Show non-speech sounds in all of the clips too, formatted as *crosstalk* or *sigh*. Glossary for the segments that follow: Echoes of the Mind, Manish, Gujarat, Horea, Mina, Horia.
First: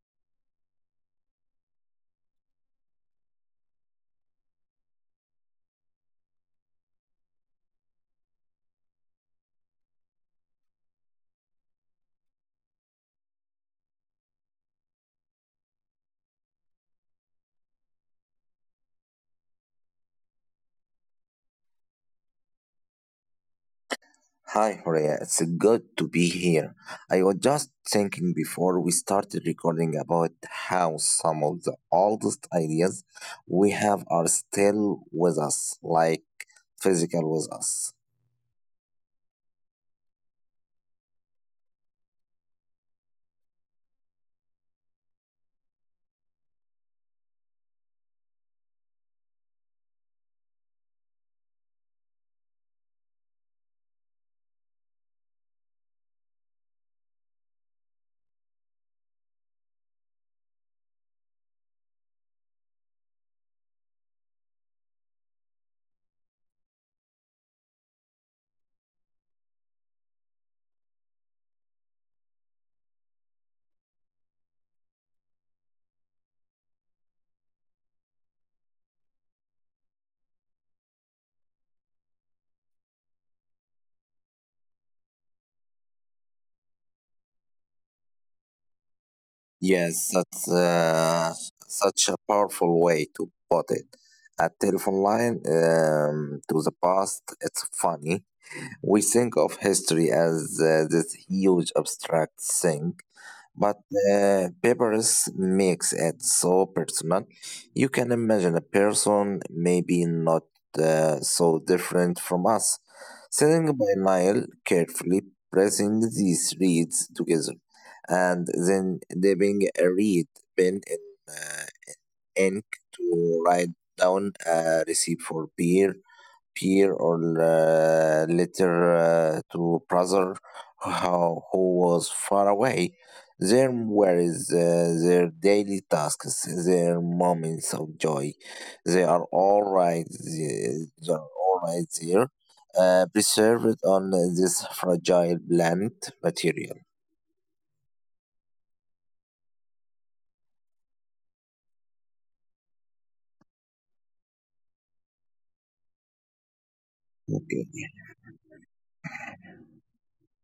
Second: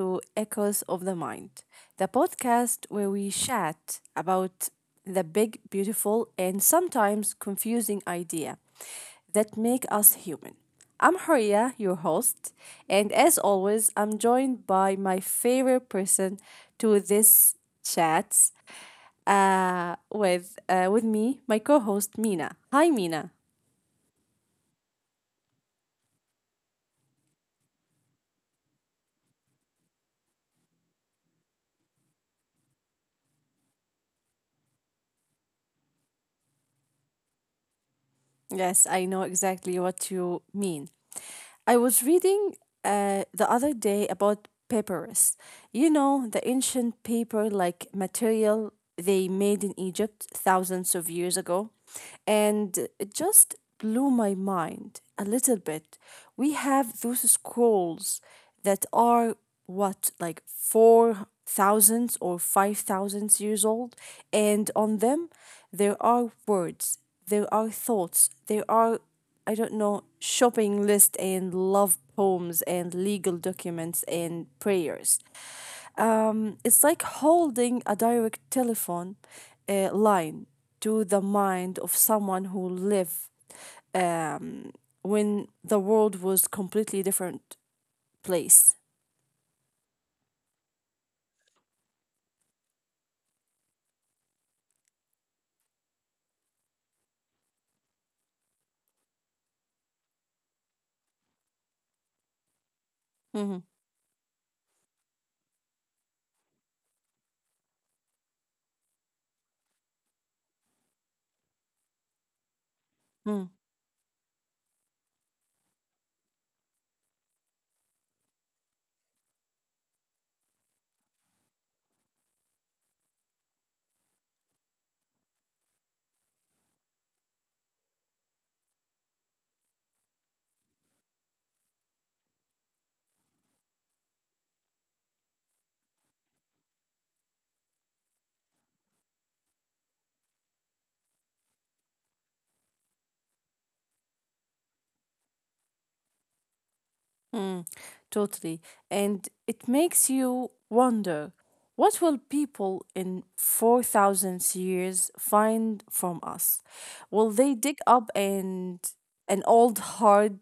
to Echoes of the Mind, the podcast where we chat about the big, beautiful, and sometimes confusing idea that make us human. I'm Horia, your host, and as always, I'm joined by my favorite person to this chat with me, my co-host Mina. Hi, Mina. Hi, Horea. It's good to be here. I was just thinking before we started recording about how some of the oldest ideas we have are still with us, like physical with us. Yes, I know exactly what you mean. I was reading the other day about papyrus. You know, the ancient paper like material they made in Egypt thousands of years ago. And it just blew my mind a little bit. We have those scrolls that are, what, like 4000 or 5000 years old, and on them there are words, there are thoughts, there are, I don't know, shopping list and love poems and legal documents and prayers. It's like holding a direct telephone line to the mind of someone who lived, um when the world was completely different place. Yes, that's such a powerful way to put it. A telephone line to the past, it's funny. We think of history as this huge abstract thing. Mhm. But papers makes it so personal. You can imagine a person maybe not so different from us, Mm. sitting by Nile, carefully pressing these reeds together, and then dipping a reed pen in uh, ink to write down a recipe for beer peer or later to brother who was far away. There were is, their daily tasks, their moments of joy. They are all right. They are all right there, preserved on this fragile plant material. Totally. And it makes you wonder, what will people in 4000 years find from us? Will they Okay. dig up and an old hard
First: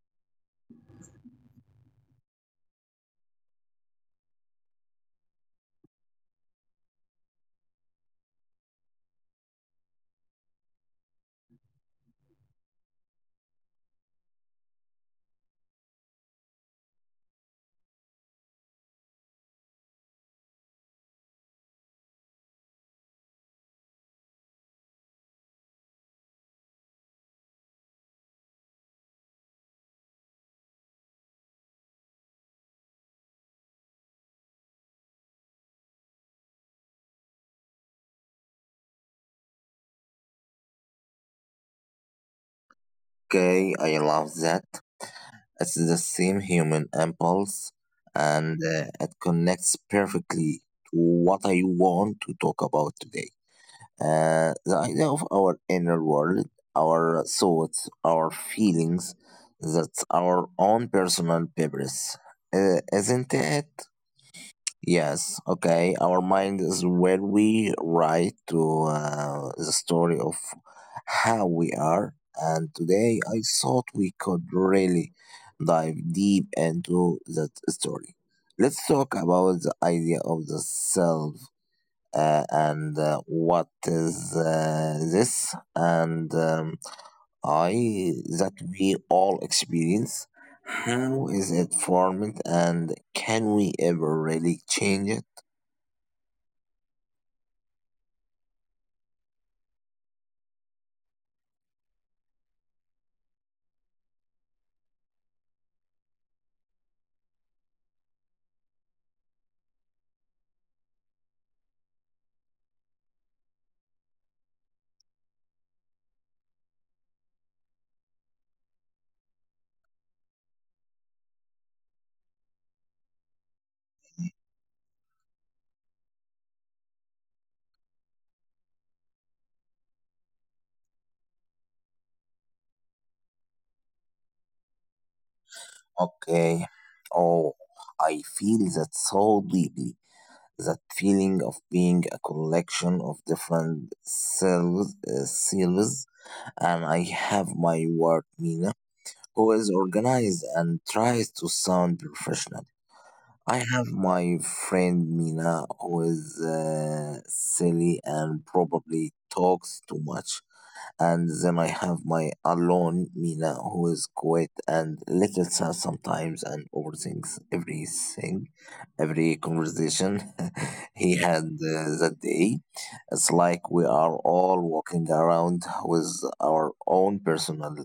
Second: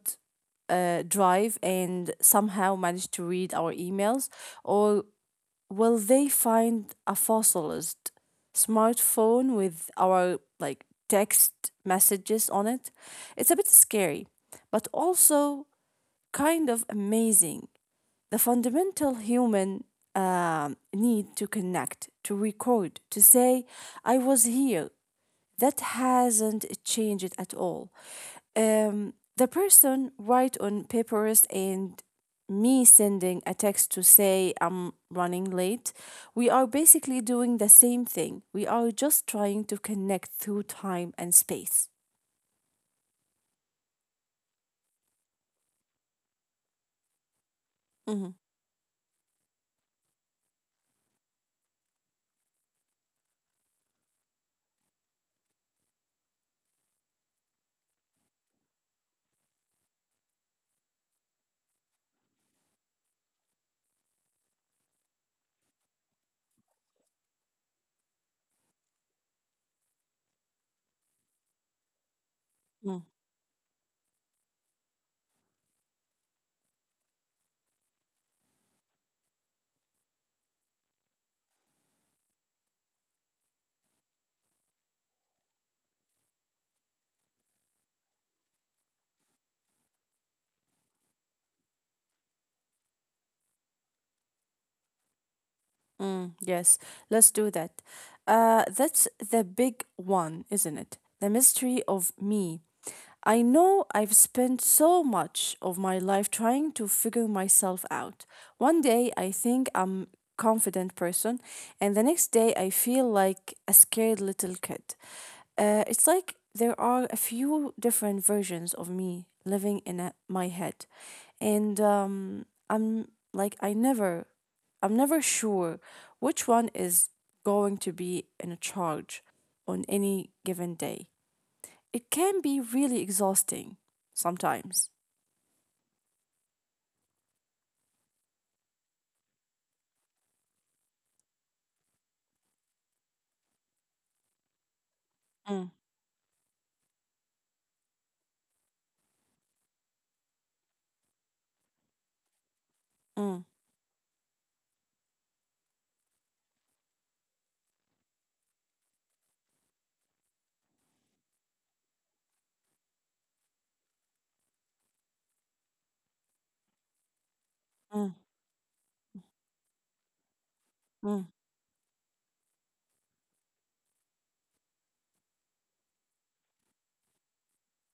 drive and somehow manage to read our emails, or will they find a fossilized smartphone with our like text messages on it? It's a bit scary, but also kind of amazing, the fundamental human need to connect, to record, to say, I was here. That hasn't changed at all. The person write on papers and me sending a text to say I'm running late, we are basically doing the same thing. We are just trying to connect through time and space. Okay, I love that. It's the same human impulse, Mhm. and it connects perfectly to what I want to talk about today. The idea of our inner world, our thoughts, our feelings, that's our own personal purpose, isn't it? Yes, okay. Our mind is where we write to the story of how we are. And today I thought we could really dive deep into that story. Let's talk about the idea of the self and what is this and I that we all experience. How is it formed and can we ever really change it? Mm, yes, let's do that. That's the big one, isn't it? The mystery of me. I know I've spent so much of my life trying to figure myself out. One day I think I'm confident person, and the next day I feel like a scared little kid. It's like there are a few different versions of me living in my head, and I'm never sure which one is going to be in charge on any given day. It can be really exhausting sometimes. Okay. Oh, I feel that so deeply. That feeling of being a collection of different selves, Mm. And I have my ward Mina, who is organized and tries to sound professional. Mm. I have my friend Mina, who is silly and probably talks too much, and then I have my alone Mina who is quiet and little sad sometimes and overthinks Mm. everything, every conversation *laughs* he Mm. had that day. It's like we are all walking around with our own personal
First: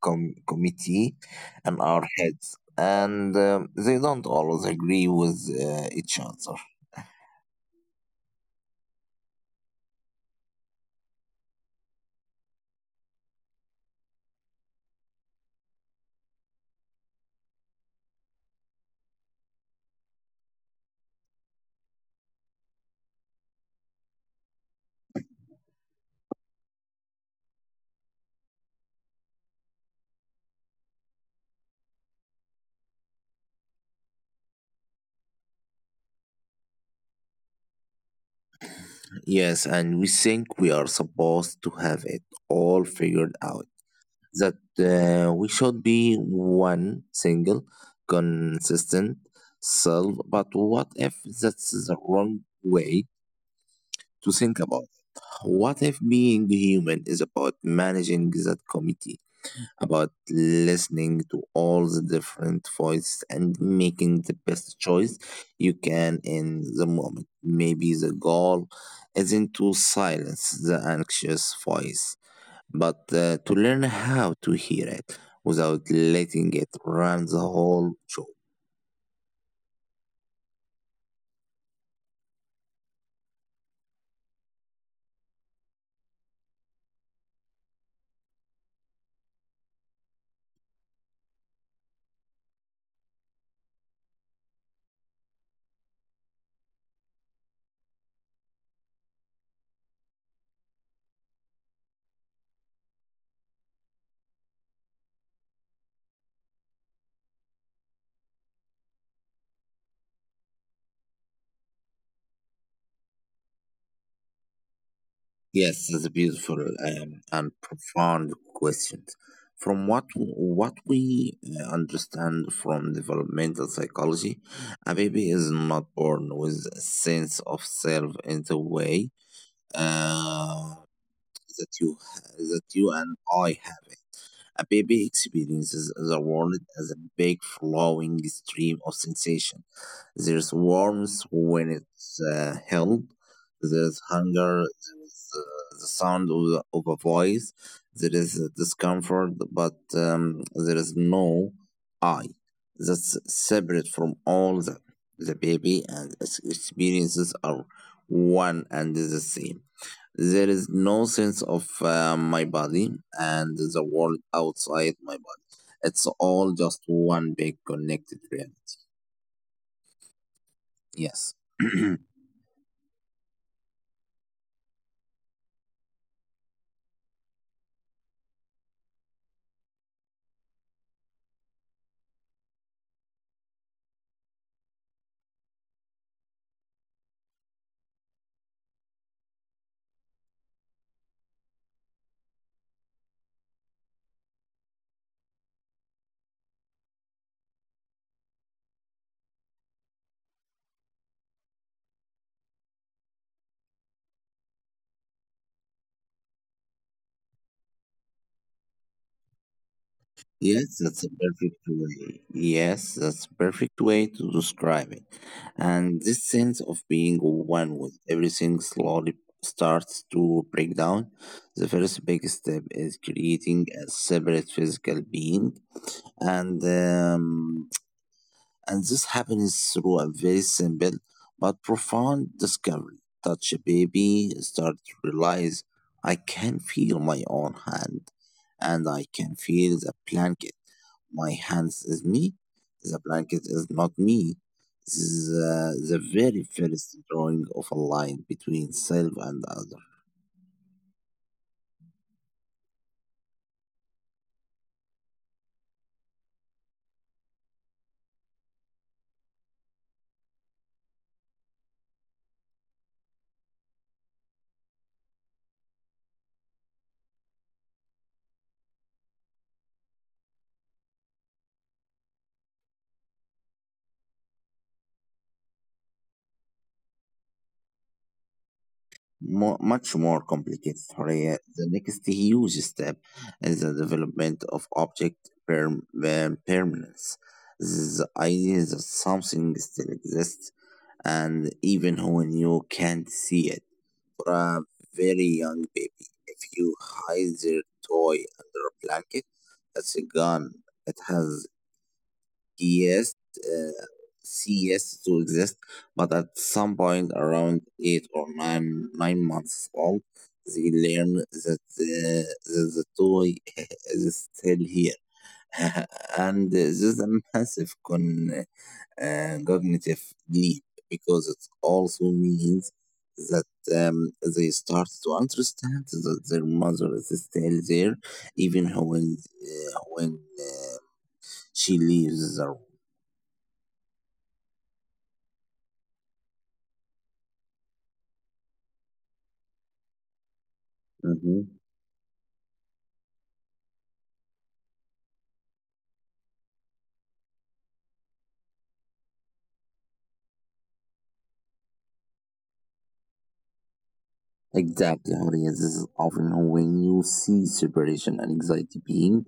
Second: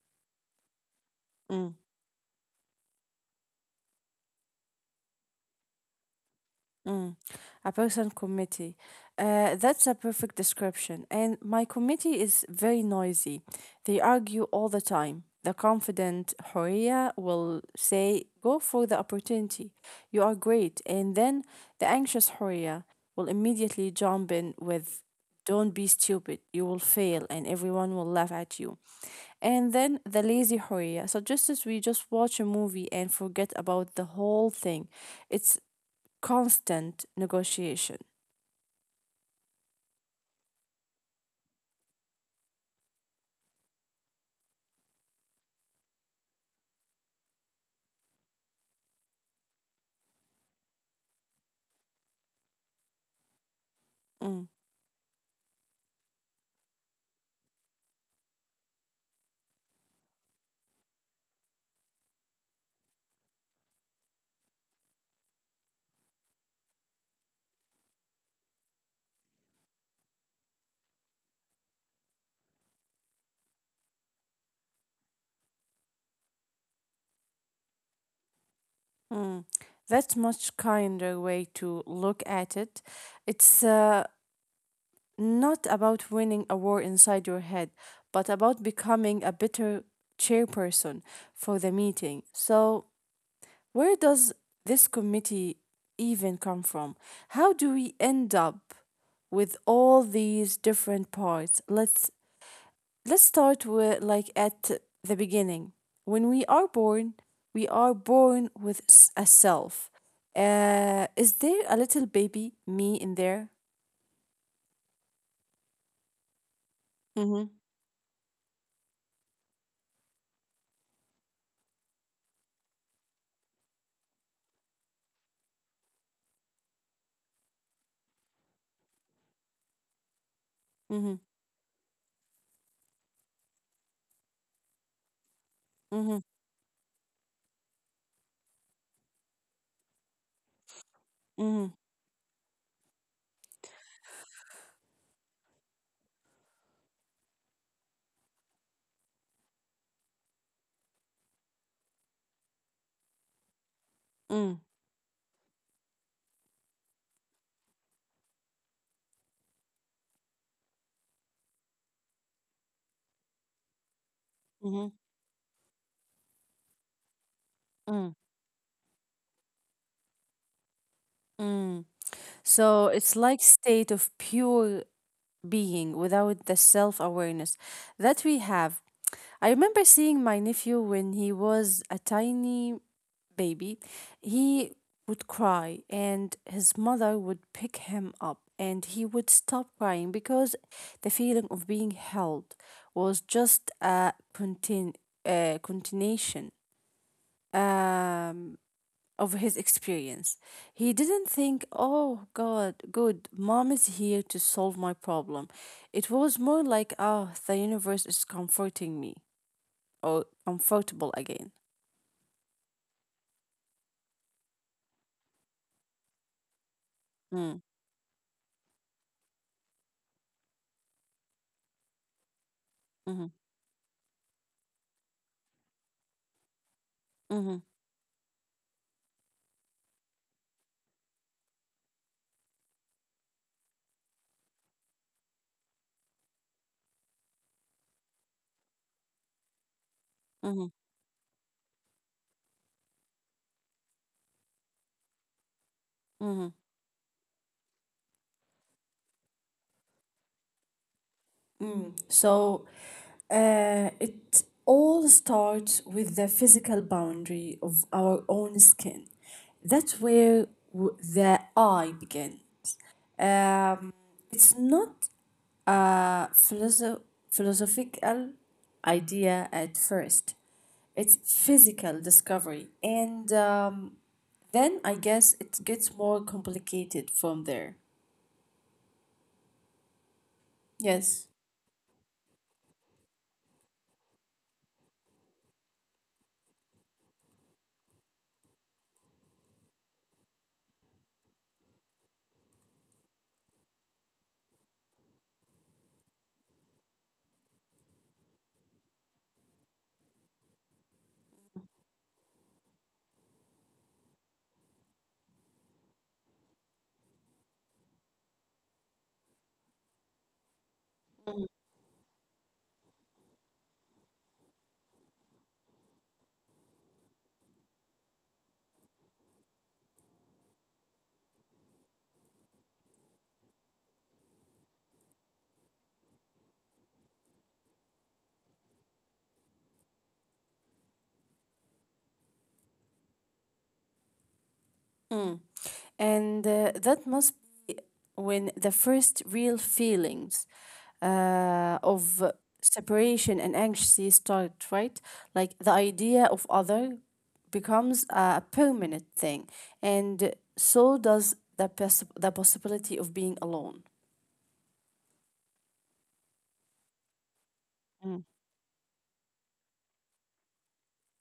committee Mm. and our heads, and they don't always agree with each other. Mm, a person committee. That's a perfect description. And my committee is very noisy. They argue all the time. The confident Horia will say, "Go for the opportunity. You are great." And then the anxious Horia will immediately jump in with, "Don't be stupid. You will fail. And everyone will laugh at you." And then the lazy Horia suggests we just watch a movie and forget about the whole thing. It's constant negotiation. Yes, and we think we are supposed to have it all figured out. That we should be one single, consistent self. But what if that's the wrong way Mm. to think about? What if being human is about managing that committee, about listening to all the different voices and making the best choice you can in the moment? Maybe the goal isn't to silence the anxious voice, but to learn how to hear it without letting it run the whole show. Mm. That's much kinder way to look at it. It's not about winning a war inside your head, but about becoming a better chairperson for the meeting. So, where does this committee even come from? How do we end up with all these different parts? Let's start with like at the beginning. When we are born with a self. Is there a little baby me in there? Yes, it's a Mm-hmm. beautiful and profound question. From what we understand from developmental psychology, a baby is not born with a sense of self in the way Mm-hmm. uh, that you and I have it. A Mm-hmm. baby experiences the world as a big flowing stream of sensation. Mm-hmm. There's warmth when it's held. There's hunger. There's the sound of a voice. There is discomfort, but there is no I that's Mm-hmm. separate from the baby, and its experiences are one and the same. There is no sense of my body and the world outside my body. It's all just Mm-hmm. one big connected reality. Mm. Yes. So it's *clears throat* like state of pure being without the self awareness that we have. I remember seeing my nephew when he was a tiny baby. He would cry, and his mother would pick him up, and he would stop crying because the feeling of being held was just a continuation Um, of his experience. He didn't think, oh God, good, mom is here to solve my problem. It was more like, ah, the universe is comforting me or comfortable again. Yes, that's a perfect way to describe it. And this Mm. sense of being one with everything slowly starts to break down. The first Mhm. big step is creating a separate physical being, Mhm. and um, And this happens through a very simple but profound discovery. Touch a baby, start to realize I can feel my own hand and I can Mhm. feel the blanket. My hands is me, the blanket is not me. This Mhm. is the very first drawing of a line between self and other. So it all starts with the physical boundary of our own skin. That's where the I began. Um, it's not a philosophical idea at first. It's physical discovery, and then I guess it gets more complicated from there. Yes. More, much more complicated, Horea. The next huge step is the development of object permanence. This is the idea that something still exists, and even when you can't see it, for a very young baby, if you hide their toy under a blanket, it's gone. It has yes, uh, yes, to exist, but at some point around eight or nine months old, they learn that that the toy *laughs* is still here, *laughs* and this is a massive con cognitive leap because it also means that um, they start to understand that their mother is still there, even when she leaves the. Mm. And that must be when the first real feelings of separation Mhm. and anxiety start, right? Like the idea of other becomes a permanent thing, and so does the the possibility of being alone. Exactly, audiences Mm. often when you see separation and anxiety being,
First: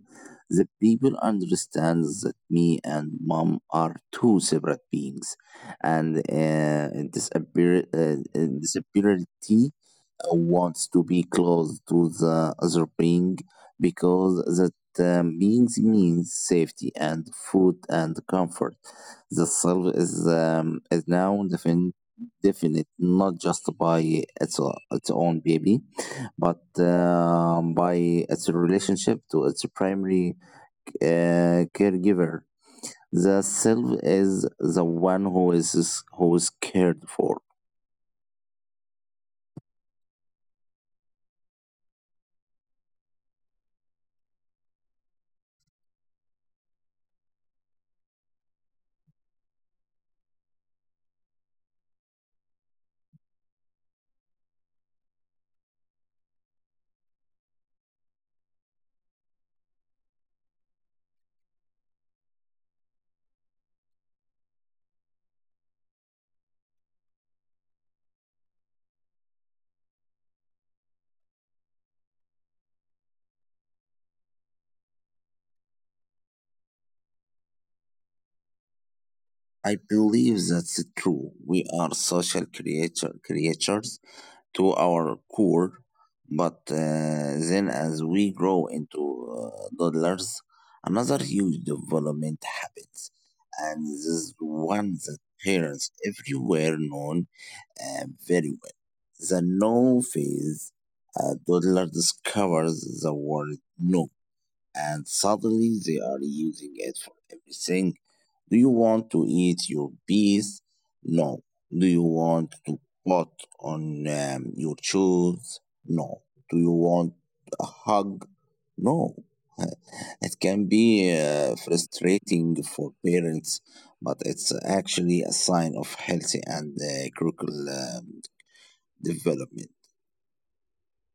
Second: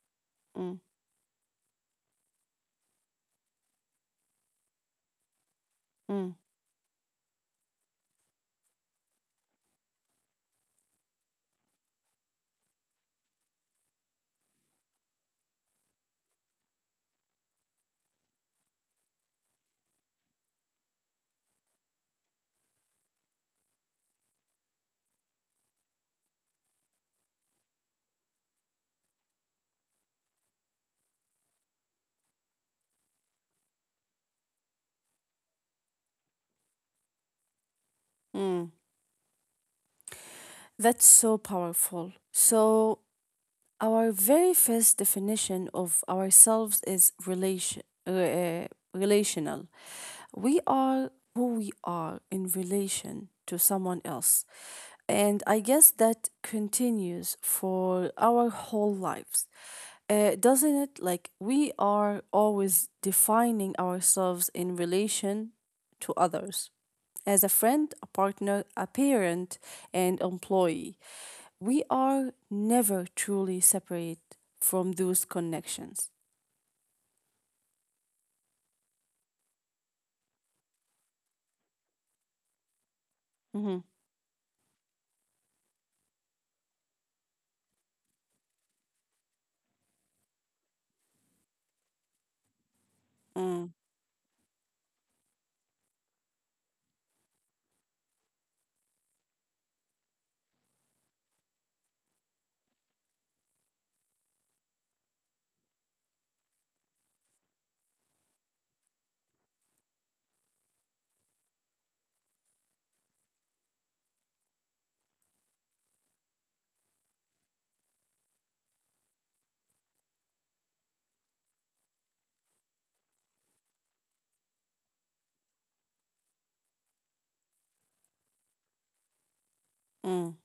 the Mm. people understand that me and mom are two separate beings, and Mm. Disability wants to be close to the other being because that beings means safety and food and comfort. The self is now definite, not just by its own baby, but by its relationship to its primary caregiver. The self is the one who is cared for. Mm. That's so powerful. So our very first definition of ourselves is relational. We are who we are in relation to someone else. And I guess that continues for our whole lives. Doesn't it? Like, we are always defining ourselves in relation to others, as a friend, a partner, a parent, and employee. We are never truly separate from those connections. I believe that's true. We are social creatures Mhm. to our core, but then as we grow into toddlers, another huge development happens, and this Mm. is one that parents everywhere know very well. The no phase, a toddler discovers the word no, and suddenly they are using it for everything. Do you want to eat your bees? No. Do you want to put on your shoes? No. Do you want a hug? No. *laughs* It can be frustrating for parents, but it's actually a sign of healthy and curricular development. Mm.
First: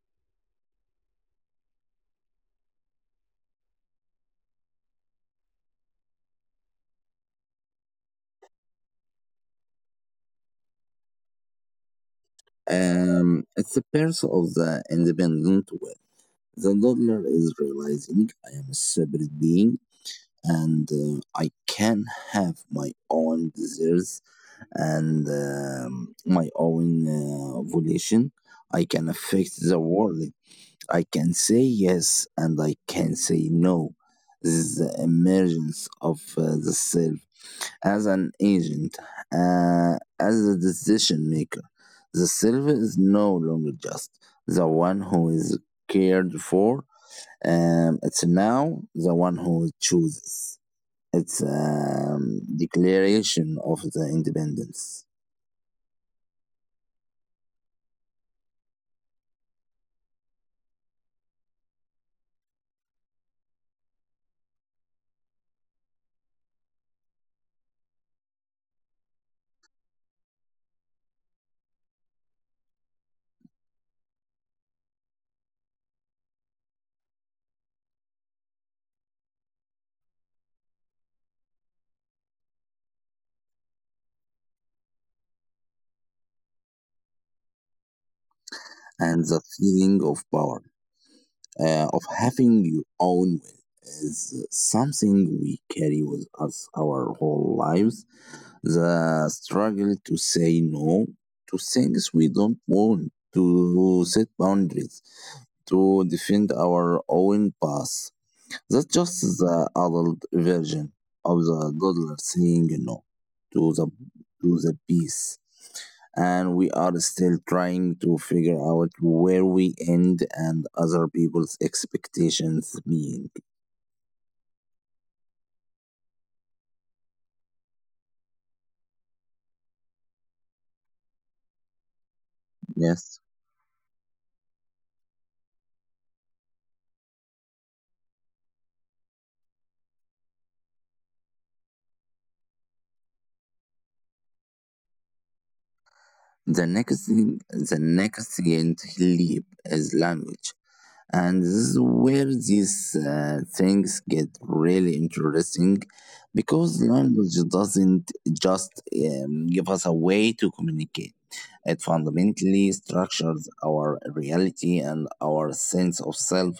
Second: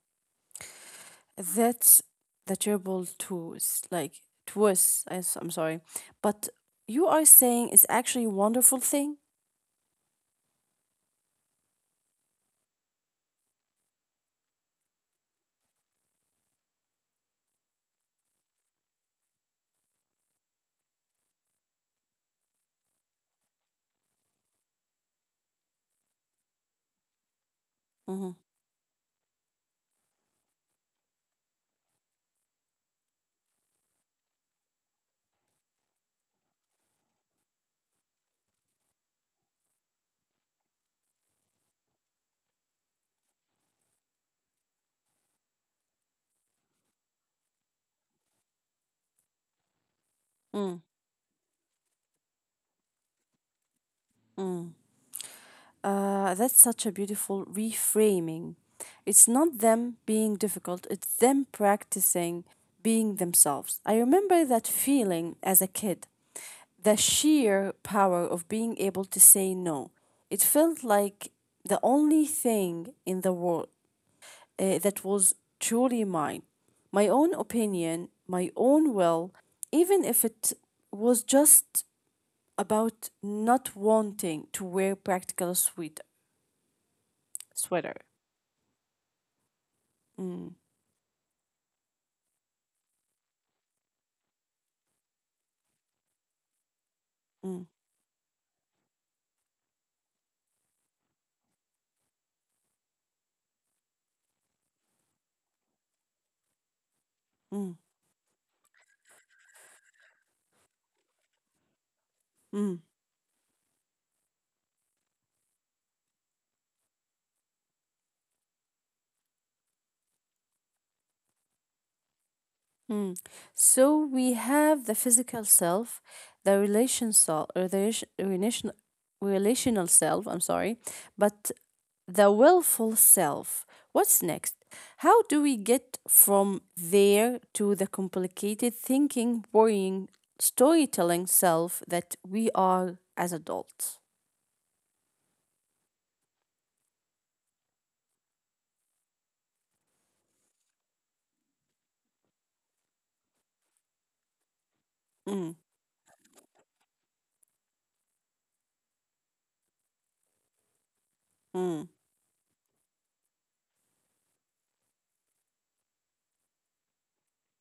That's the terrible truth. Like truth, I'm sorry, but you are saying it's actually a wonderful thing. It's the birth of the independent will. The learner is realizing I am a separate being, and I can have my own desires and my own Mm-hmm. volition. I can affect the world. I can say yes and I can say no. This is the emergence of the self as an agent, as a decision maker. The self is no longer just the one who is cared for. It's now the one who chooses. It's declaration of the independence, That's such a beautiful reframing. It's not them being difficult, it's them practicing being themselves. I remember that feeling as a kid, the sheer power of being able to say no. It felt like the only thing in the world that was truly mine, my own opinion, my own will, even if it was just about not wanting to wear practical sweater. and the Mm. feeling of power, of having your own will is something we carry with us Mm. our whole lives. The struggle to say no to things we don't want, to set boundaries, to defend our Mm. own path. That's just the adult version of the Mm. toddler saying no to the to the piece. And we are still trying to figure out where we end and other people's Mm. expectations So being. we have the physical self, the relation self, or the relation- relational relational self. I'm sorry, but the willful self. Yes. What's next? How do we get from there to the complicated thinking, worrying, storytelling self that we are as adults? The next thing leap is language, and this is where these things get Mm. really interesting because language doesn't just give us a way to Mm. communicate, it fundamentally structures our reality and our sense of self.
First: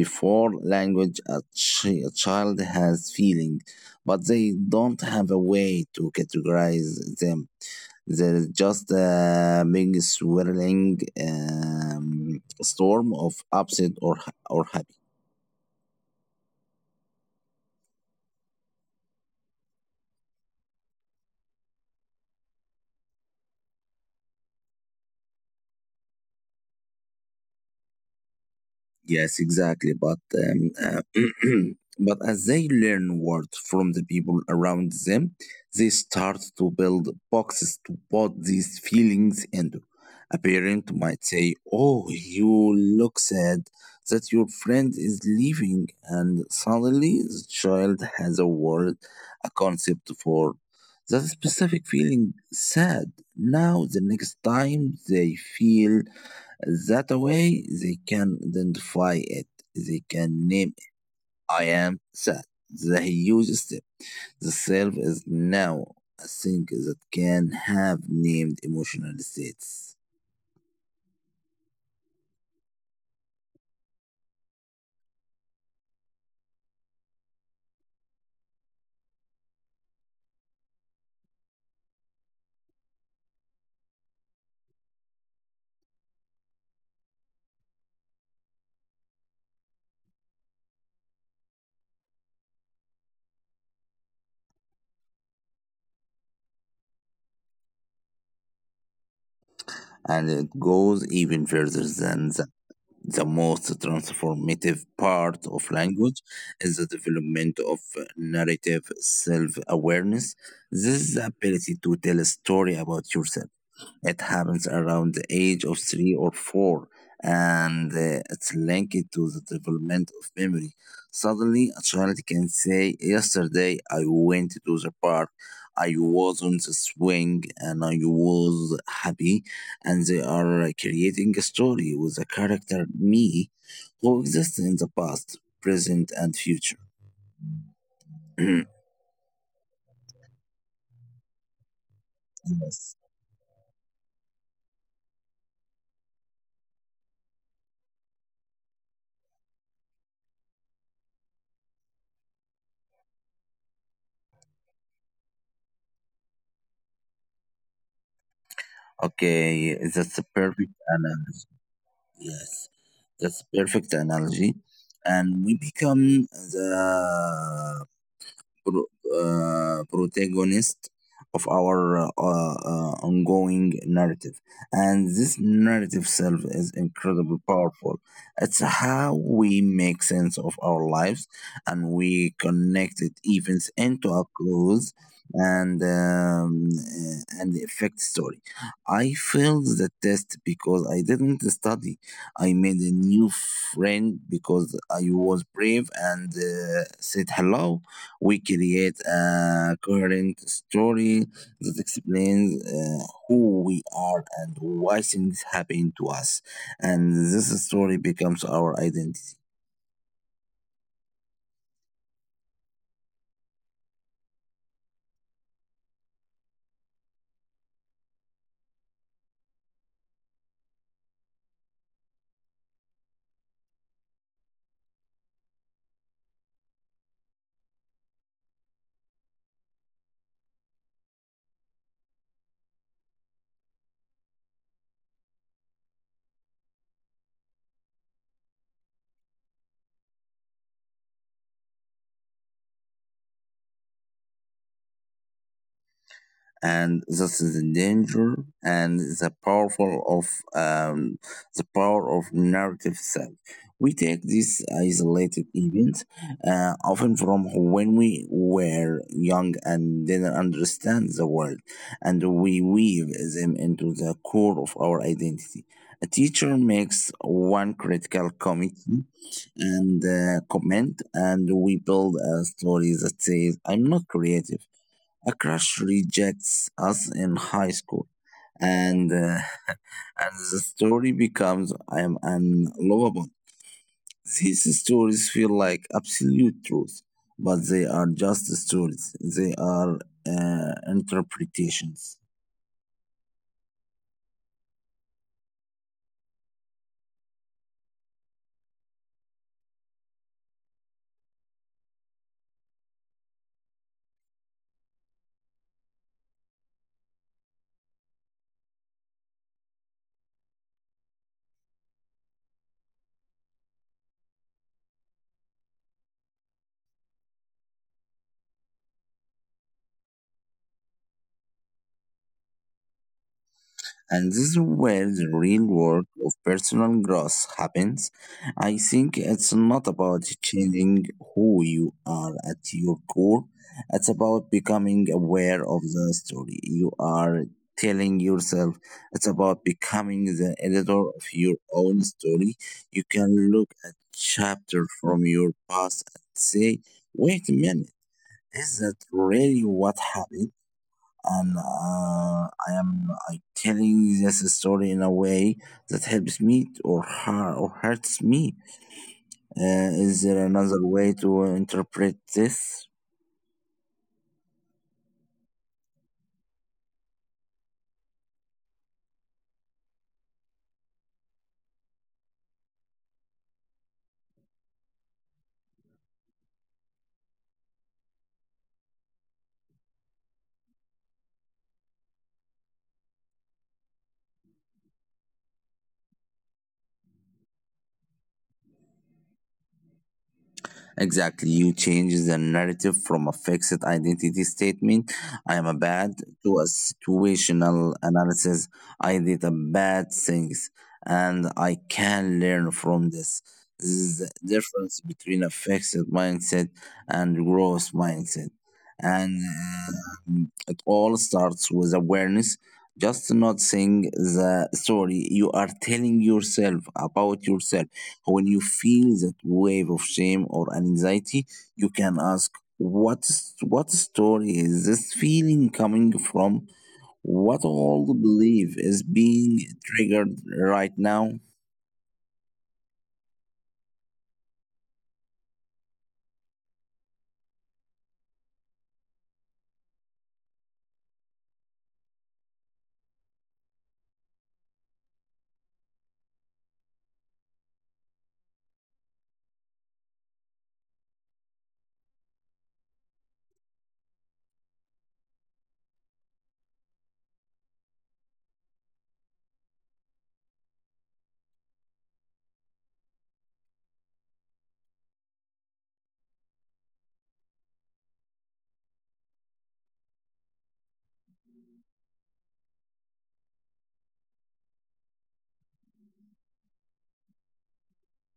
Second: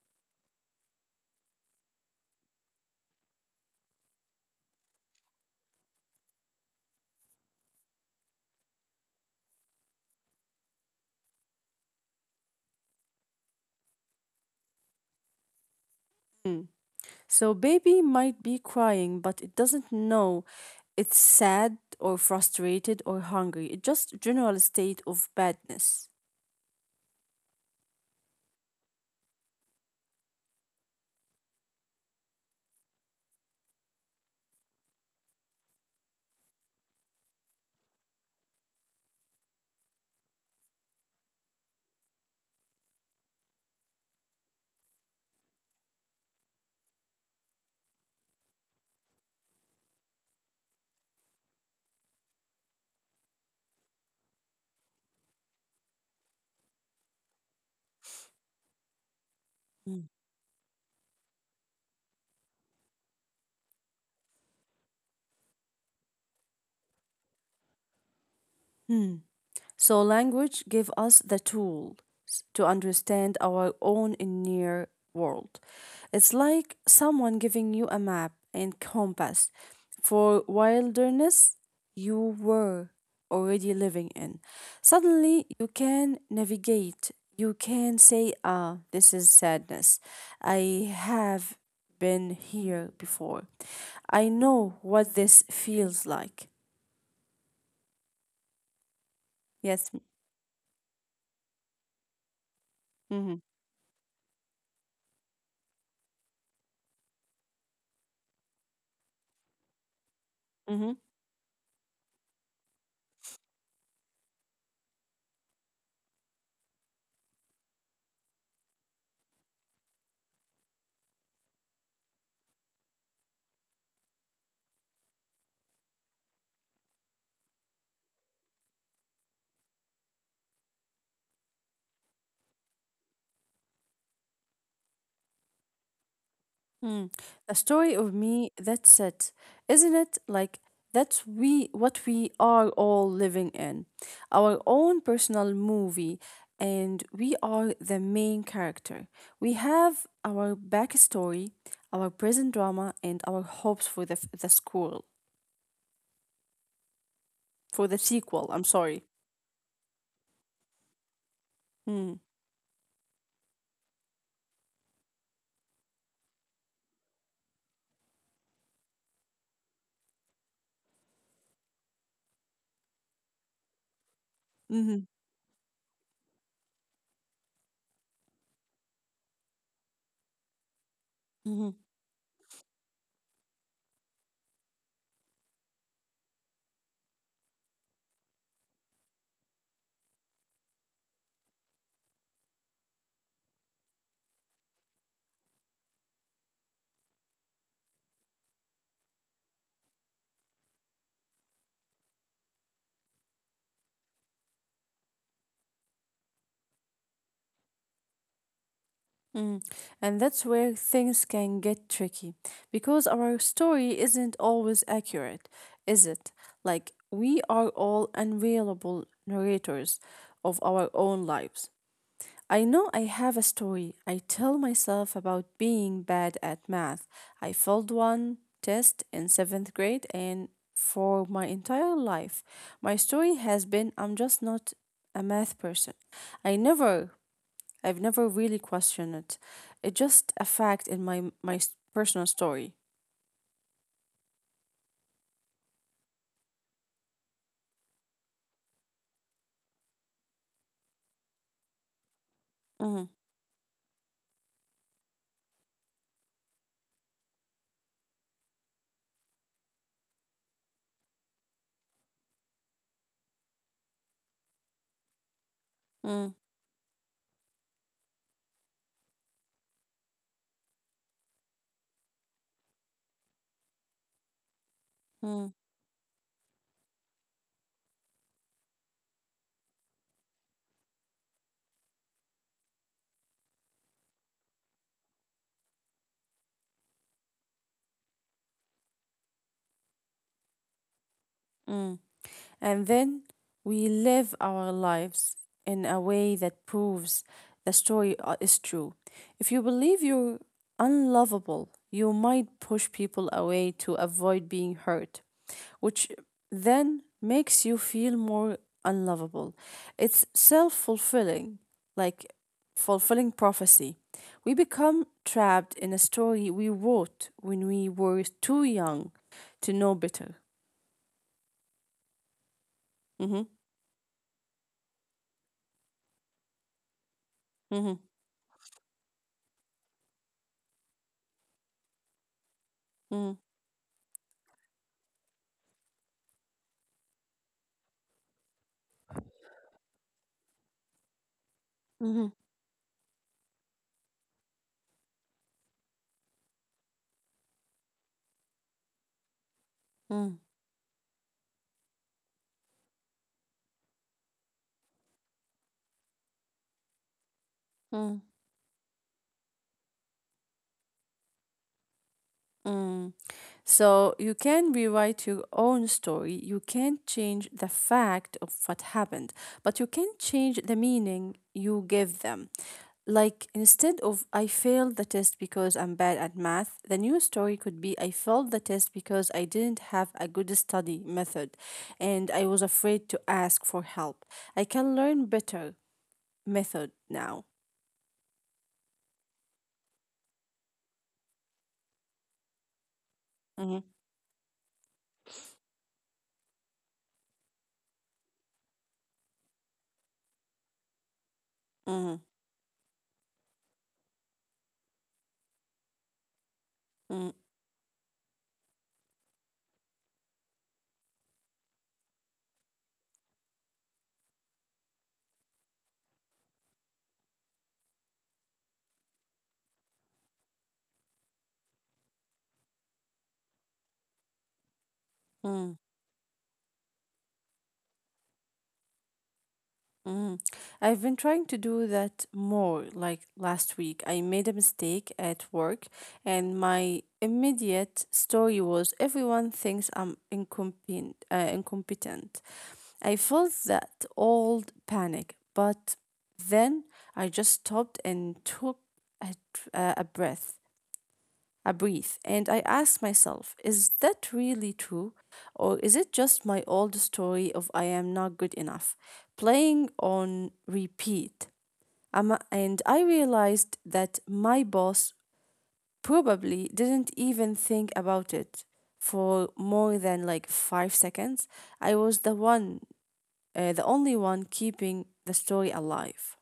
Before language a child has feelings, but they don't have a way to categorize them. There is just a big swirling storm of upset or. Mm. So baby might be crying, but it doesn't know it's sad or frustrated or hungry. It's just general state of badness. Yes, exactly. But *clears throat* But as they learn words from the people around them, they start to build boxes to put these feelings into. A parent might say, "Oh, you look sad that your friend is leaving," and suddenly the child has a word, a concept for that specific feeling, sad. Now, the next time they feel that way they can identify it. They can name it. I am sad. The huge step. The self is now a thing that can have named emotional states. So language give us the tools to understand our own inner world. It's like someone giving you a map and compass for wilderness you were already living in. Suddenly you can navigate. You can say, ah, this is sadness. I have been here before. I know what this feels like. Yes. And it goes even further than. The Mm-hmm. most transformative part of language is the development of narrative self awareness. Mm-hmm. This is the ability to tell a story about yourself. It happens around the age of three or four, and it's linked to the development of memory. Suddenly, a child can say, "Yesterday I went to the park, I was on the swing, and I was happy." And they are creating a story with a character me who exists in the past, present, and future. Mm. The story of me, *clears throat* that's it. Isn't it? Like that's we what we are Yes. all living in. Our own personal movie, and we are the main character. We have our backstory, our present drama, and our hopes for the the school, for the sequel, I'm sorry. Okay, that's a perfect analogy. Mm. Yes, that's perfect analogy. And we become the pro- protagonist of our ongoing narrative. And Mm-hmm. this narrative self is incredibly powerful. It's how we make sense of our lives, and Mm-hmm. we connect it events into a close and effect story. I failed the test because I didn't study. I made a new friend because I was brave and said hello. We create a coherent story that explains who we are and why things happen to us. And this story becomes our identity. Mm. And that's where things can get tricky, because our story isn't always accurate, is it? Like, we are all unreliable narrators of our own lives. I know I have a story I tell myself about being bad at math. I failed one test in seventh grade, and for my entire life, my story has been I'm just not a math person. I never I've never really questioned it. It's just a fact in my personal story. And that's the danger and the powerful of um, the power of narrative Mm. self. We take these isolated events, often from when we were young and didn't understand the world, and we weave them into the core of our identity. A teacher Hmm. makes one critical committee and comment, and we build a story that says, "I'm not creative." A Mm. crush rejects us in high school, and uh, and the story becomes I am unlovable. These stories feel like absolute truth, but they are just stories. They are interpretations. Hmm. And then we live our lives in a way that proves the story is true. If you believe you're unlovable, you might push people away to avoid being hurt, which then makes you feel more unlovable. It's self fulfilling, like fulfilling prophecy. We become trapped in a story we wrote when we were too young to know better. Hmm. And this is where the real work of personal growth happens. Hmm. I think it's not about changing who you are at your core, it's about becoming aware of the story you are telling yourself. It's about becoming the editor of your own story. Mhm. You can look at chapter from your past and say, wait a minute, is that really what happened? Mm. And I am like telling this story in a way that helps me or her or hurts me. Mm. Uh, is there another way to interpret this? Mm. So you can rewrite your own story. You can't change the fact of what happened, but you can change the meaning you give them. Like instead of I failed the test because I'm bad at math, the new story could be I failed the test because I didn't have a good study method and I was afraid to ask for help. I can learn better method now. Exactly. You change the narrative from a fixed identity statement, I am a Mm-hmm. bad, to a situational analysis. I did a bad things and I can learn from this. This Mm-hmm. is the difference between a fixed mindset and growth mindset. Mm-hmm. And It all starts with awareness, just not saying the story you are telling yourself about yourself when you feel that wave of shame or anxiety, you can ask, what, what story is this feeling coming from? What Mm-hmm. old belief is being triggered right now? Mm. I've been trying to do that more. Like last week, I made a mistake at work, and my immediate story was everyone thinks I'm incompetent. I felt that old panic, but then I just stopped and took a breath. I breathe and I ask myself, is that really true? Or is it just my old story of I am not good enough, playing on repeat? And I realized that my boss probably didn't even think about it for more than like 5 seconds. I was the only one keeping the story alive.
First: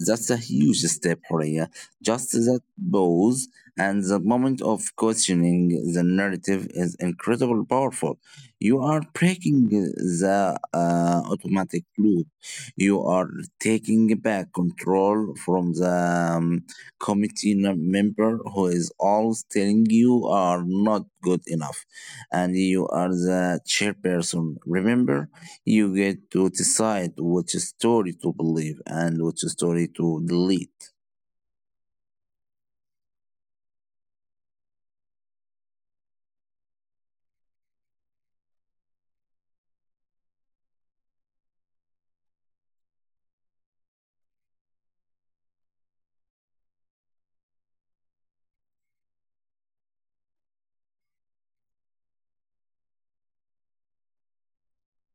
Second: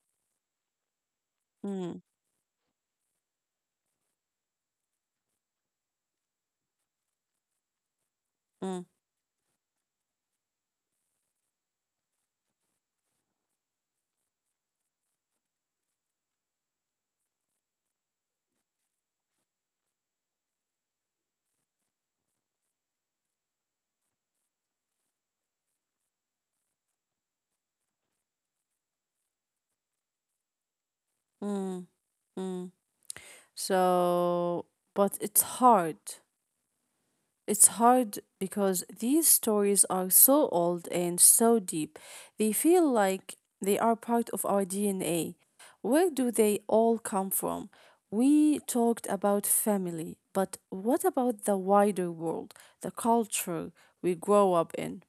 That's a huge step, Horia. Mm. Just that pause and the moment of questioning the narrative is incredibly powerful. You Mm. are breaking the automatic loop. You are taking back control from the um, member who is always telling you are not good enough, and you are the chairperson. Remember, you get to decide which story to believe and which story to delete. Mm. Mm. So, but it's hard. It's hard because these stories are so old and so deep. They feel like they are part of our DNA. Where do they all come from? We talked about family, but what about the wider world, the culture we grow up in?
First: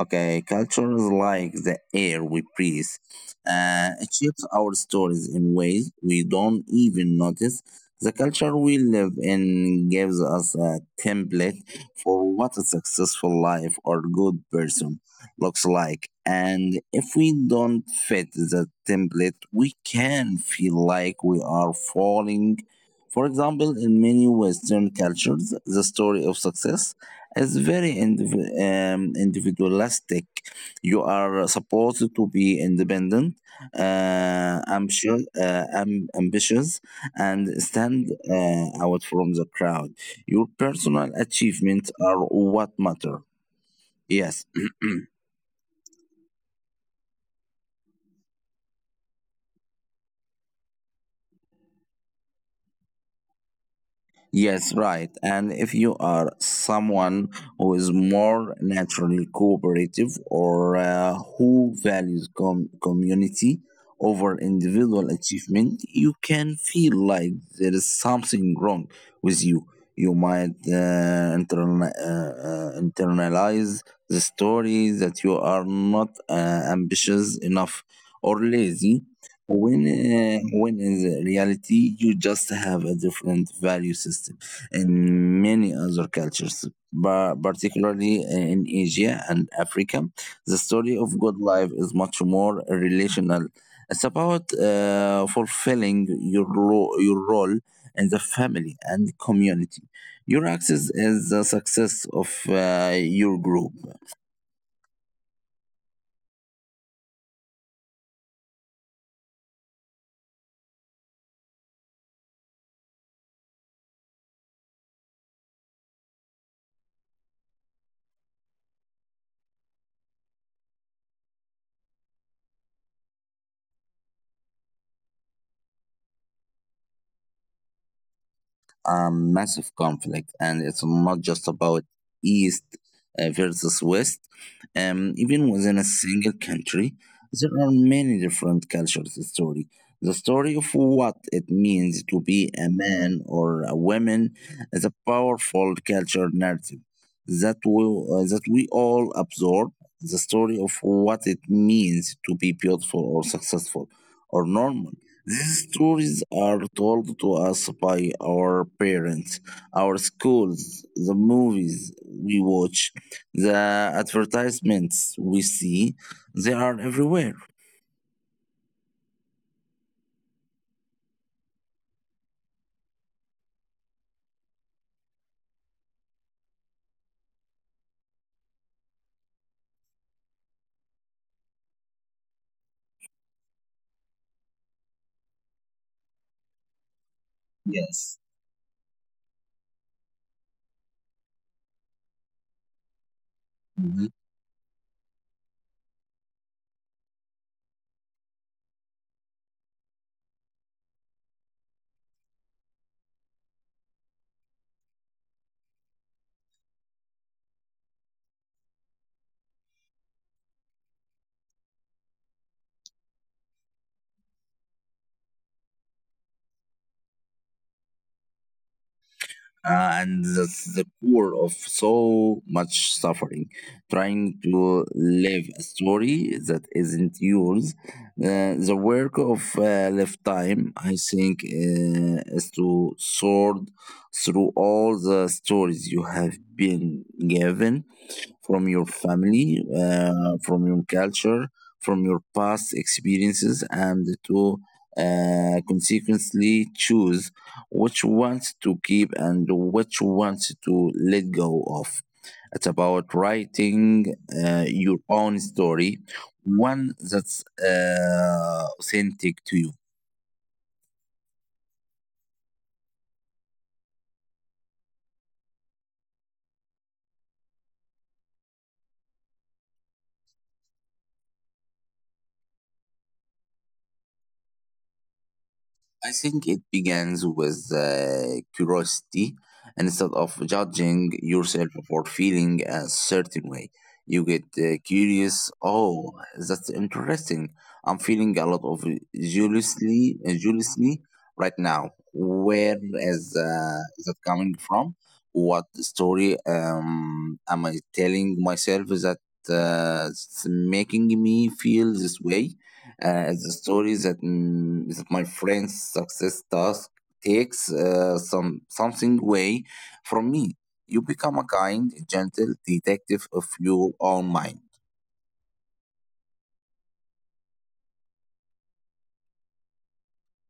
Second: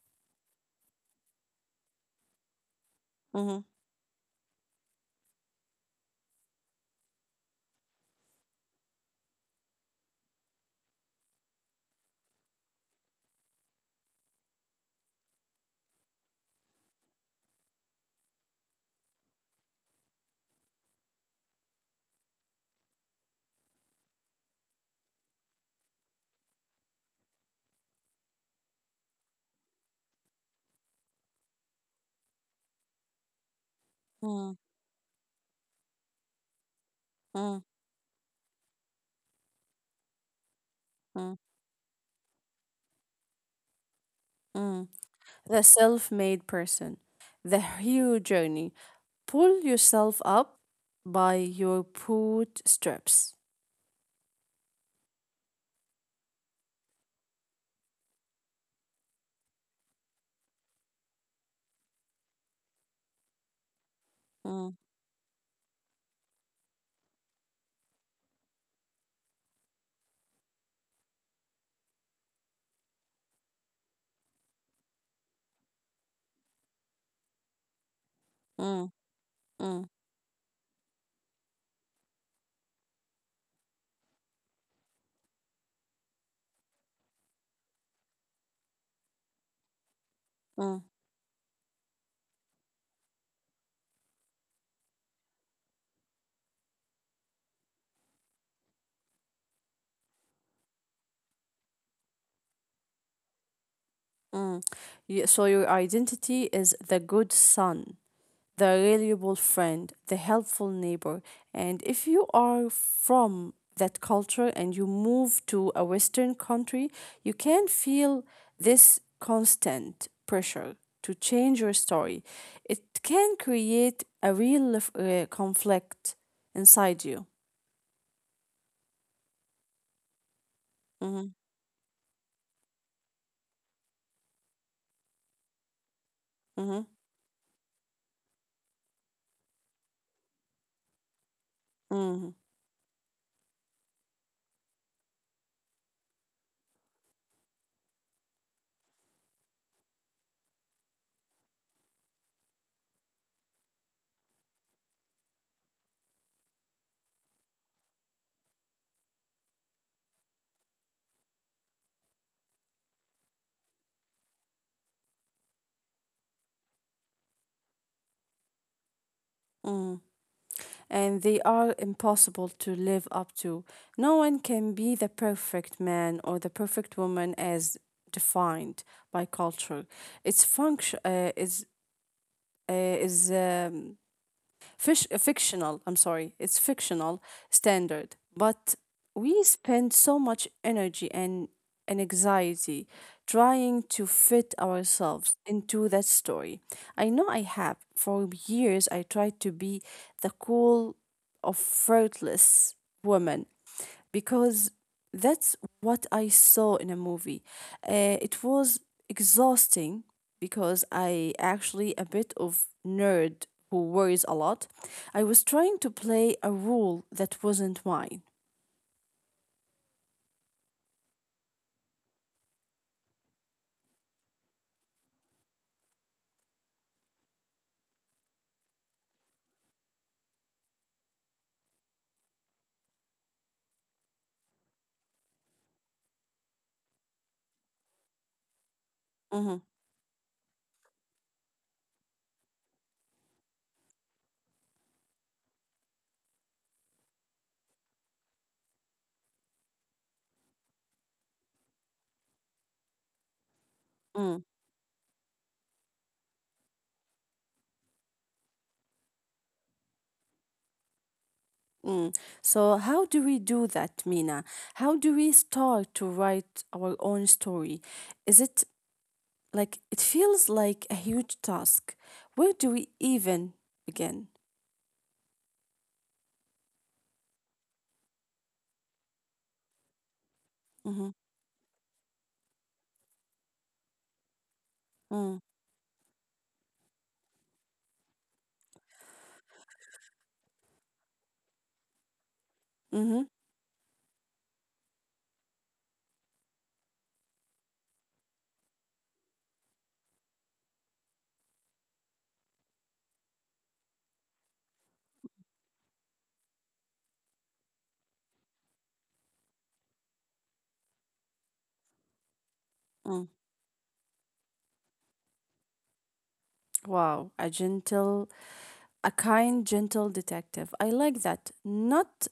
Okay, culture is like the air we breathe. Mhm. It shapes our stories in ways we don't even notice. The culture we live in gives us a template for what a successful life or good person looks like. And if we don't fit the template, we can feel like we are falling. For example, in many Western cultures, the story of success is very individualistic. You are supposed to be independent, Mm. Ambitious, Mm. and stand out from the crowd. Your Mm. personal achievements are what matter. Mm. Yes. *clears throat* The self made person, the hero journey. Pull yourself up by your bootstraps. Yes, right. And if you are someone who is more naturally cooperative or who values community over Mm. individual achievement, you can feel like there is something wrong with you. You might internalize the story that you are not ambitious enough or Mm. lazy Mm. When in reality you just have a different value system in many other cultures, but particularly in Asia and Africa. The Mm. story of good life is much more relational. It's about fulfilling your role in the family and community. Your access is the success of your group. Mm. So your identity is the good son, the reliable friend, the helpful neighbor. And if you are from that culture and you move to a Western country, you can feel this constant pressure to change your story. It can create a real conflict inside you. A Mm-hmm. massive conflict, and it's not just about East versus West. Mm-hmm. Even within a single country, there are many different cultures. The Mm-hmm. story of what it means to be a man or a woman, is a powerful culture narrative that we all absorb. The story of what it means to be beautiful or successful or normal, these stories are told to us by our parents, our schools, the movies we watch, the advertisements we see. They are everywhere. Mm-hmm. And they are impossible to live up to. No one can be the perfect man or the perfect woman as defined by culture. It's function uh, is fictional, I'm sorry, it's fictional standard. But we Yes. spend so much energy, and anxiety trying to fit ourselves into that story. I know I have. For years, I tried to be the cool, of fruitless woman because that's what I saw in a movie. It was exhausting because I actually a bit of nerd who worries a lot. I was trying to play a role that wasn't mine. And that's the core of so much suffering. Trying to live a story that isn't yours, the work of lifetime, I think, is to sort through all the stories you have been given Mhm. from your family, from your culture, from your past experiences, and to consequently choose which ones to keep and which ones to let go of. It's about Mm. writing your own story, one that's authentic to you. Mm. So how do we do that, Mina? How do we start to write our own story? Is it like it feels like a huge task? Where do we even begin? I think it begins with curiosity. Instead Mm-hmm. of judging yourself for feeling a certain way, you get Mm. Curious. Oh, that's interesting. I'm feeling a lot of jealously, jealously right Mm-hmm. now. Where is that coming from? What story am I telling myself that it's making me feel this way? The story that that my friend's success task takes something away from me. You become Mm. a kind, gentle detective of your own mind. Wow, a kind, gentle detective. I like that. Not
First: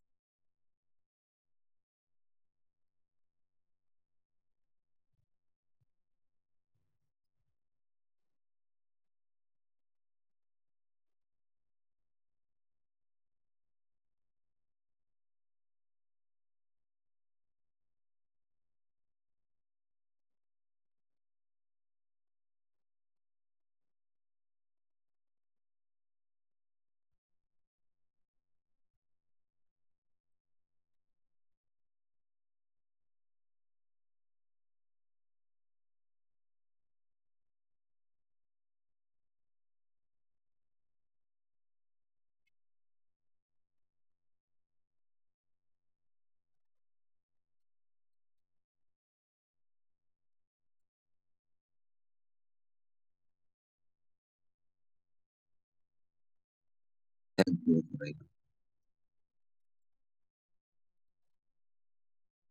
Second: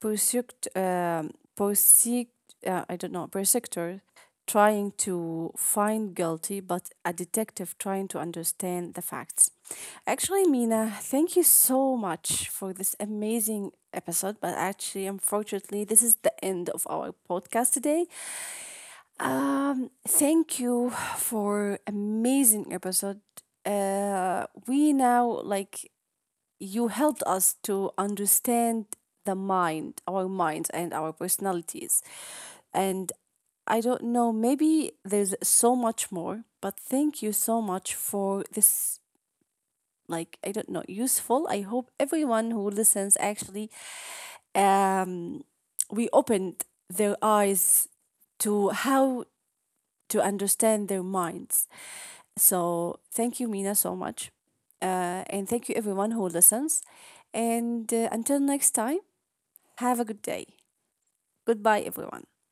pursuit, um, pursuit, I don't know, persecutor trying to find guilty, but a detective trying to understand the facts. Actually, Mina, thank you so much for this amazing episode. But actually, unfortunately, this is the end of our podcast today. Thank you for amazing episode. We now like you helped us to understand the mind, our minds, and our personalities. And I don't know, maybe there's so much more, but thank you so much for this. Like, I don't know, useful. I hope everyone who listens actually, um, we opened their eyes to how to understand their minds. So thank you, Mina, so much. And thank you, everyone who listens. And until next time, have a good day. Goodbye, everyone.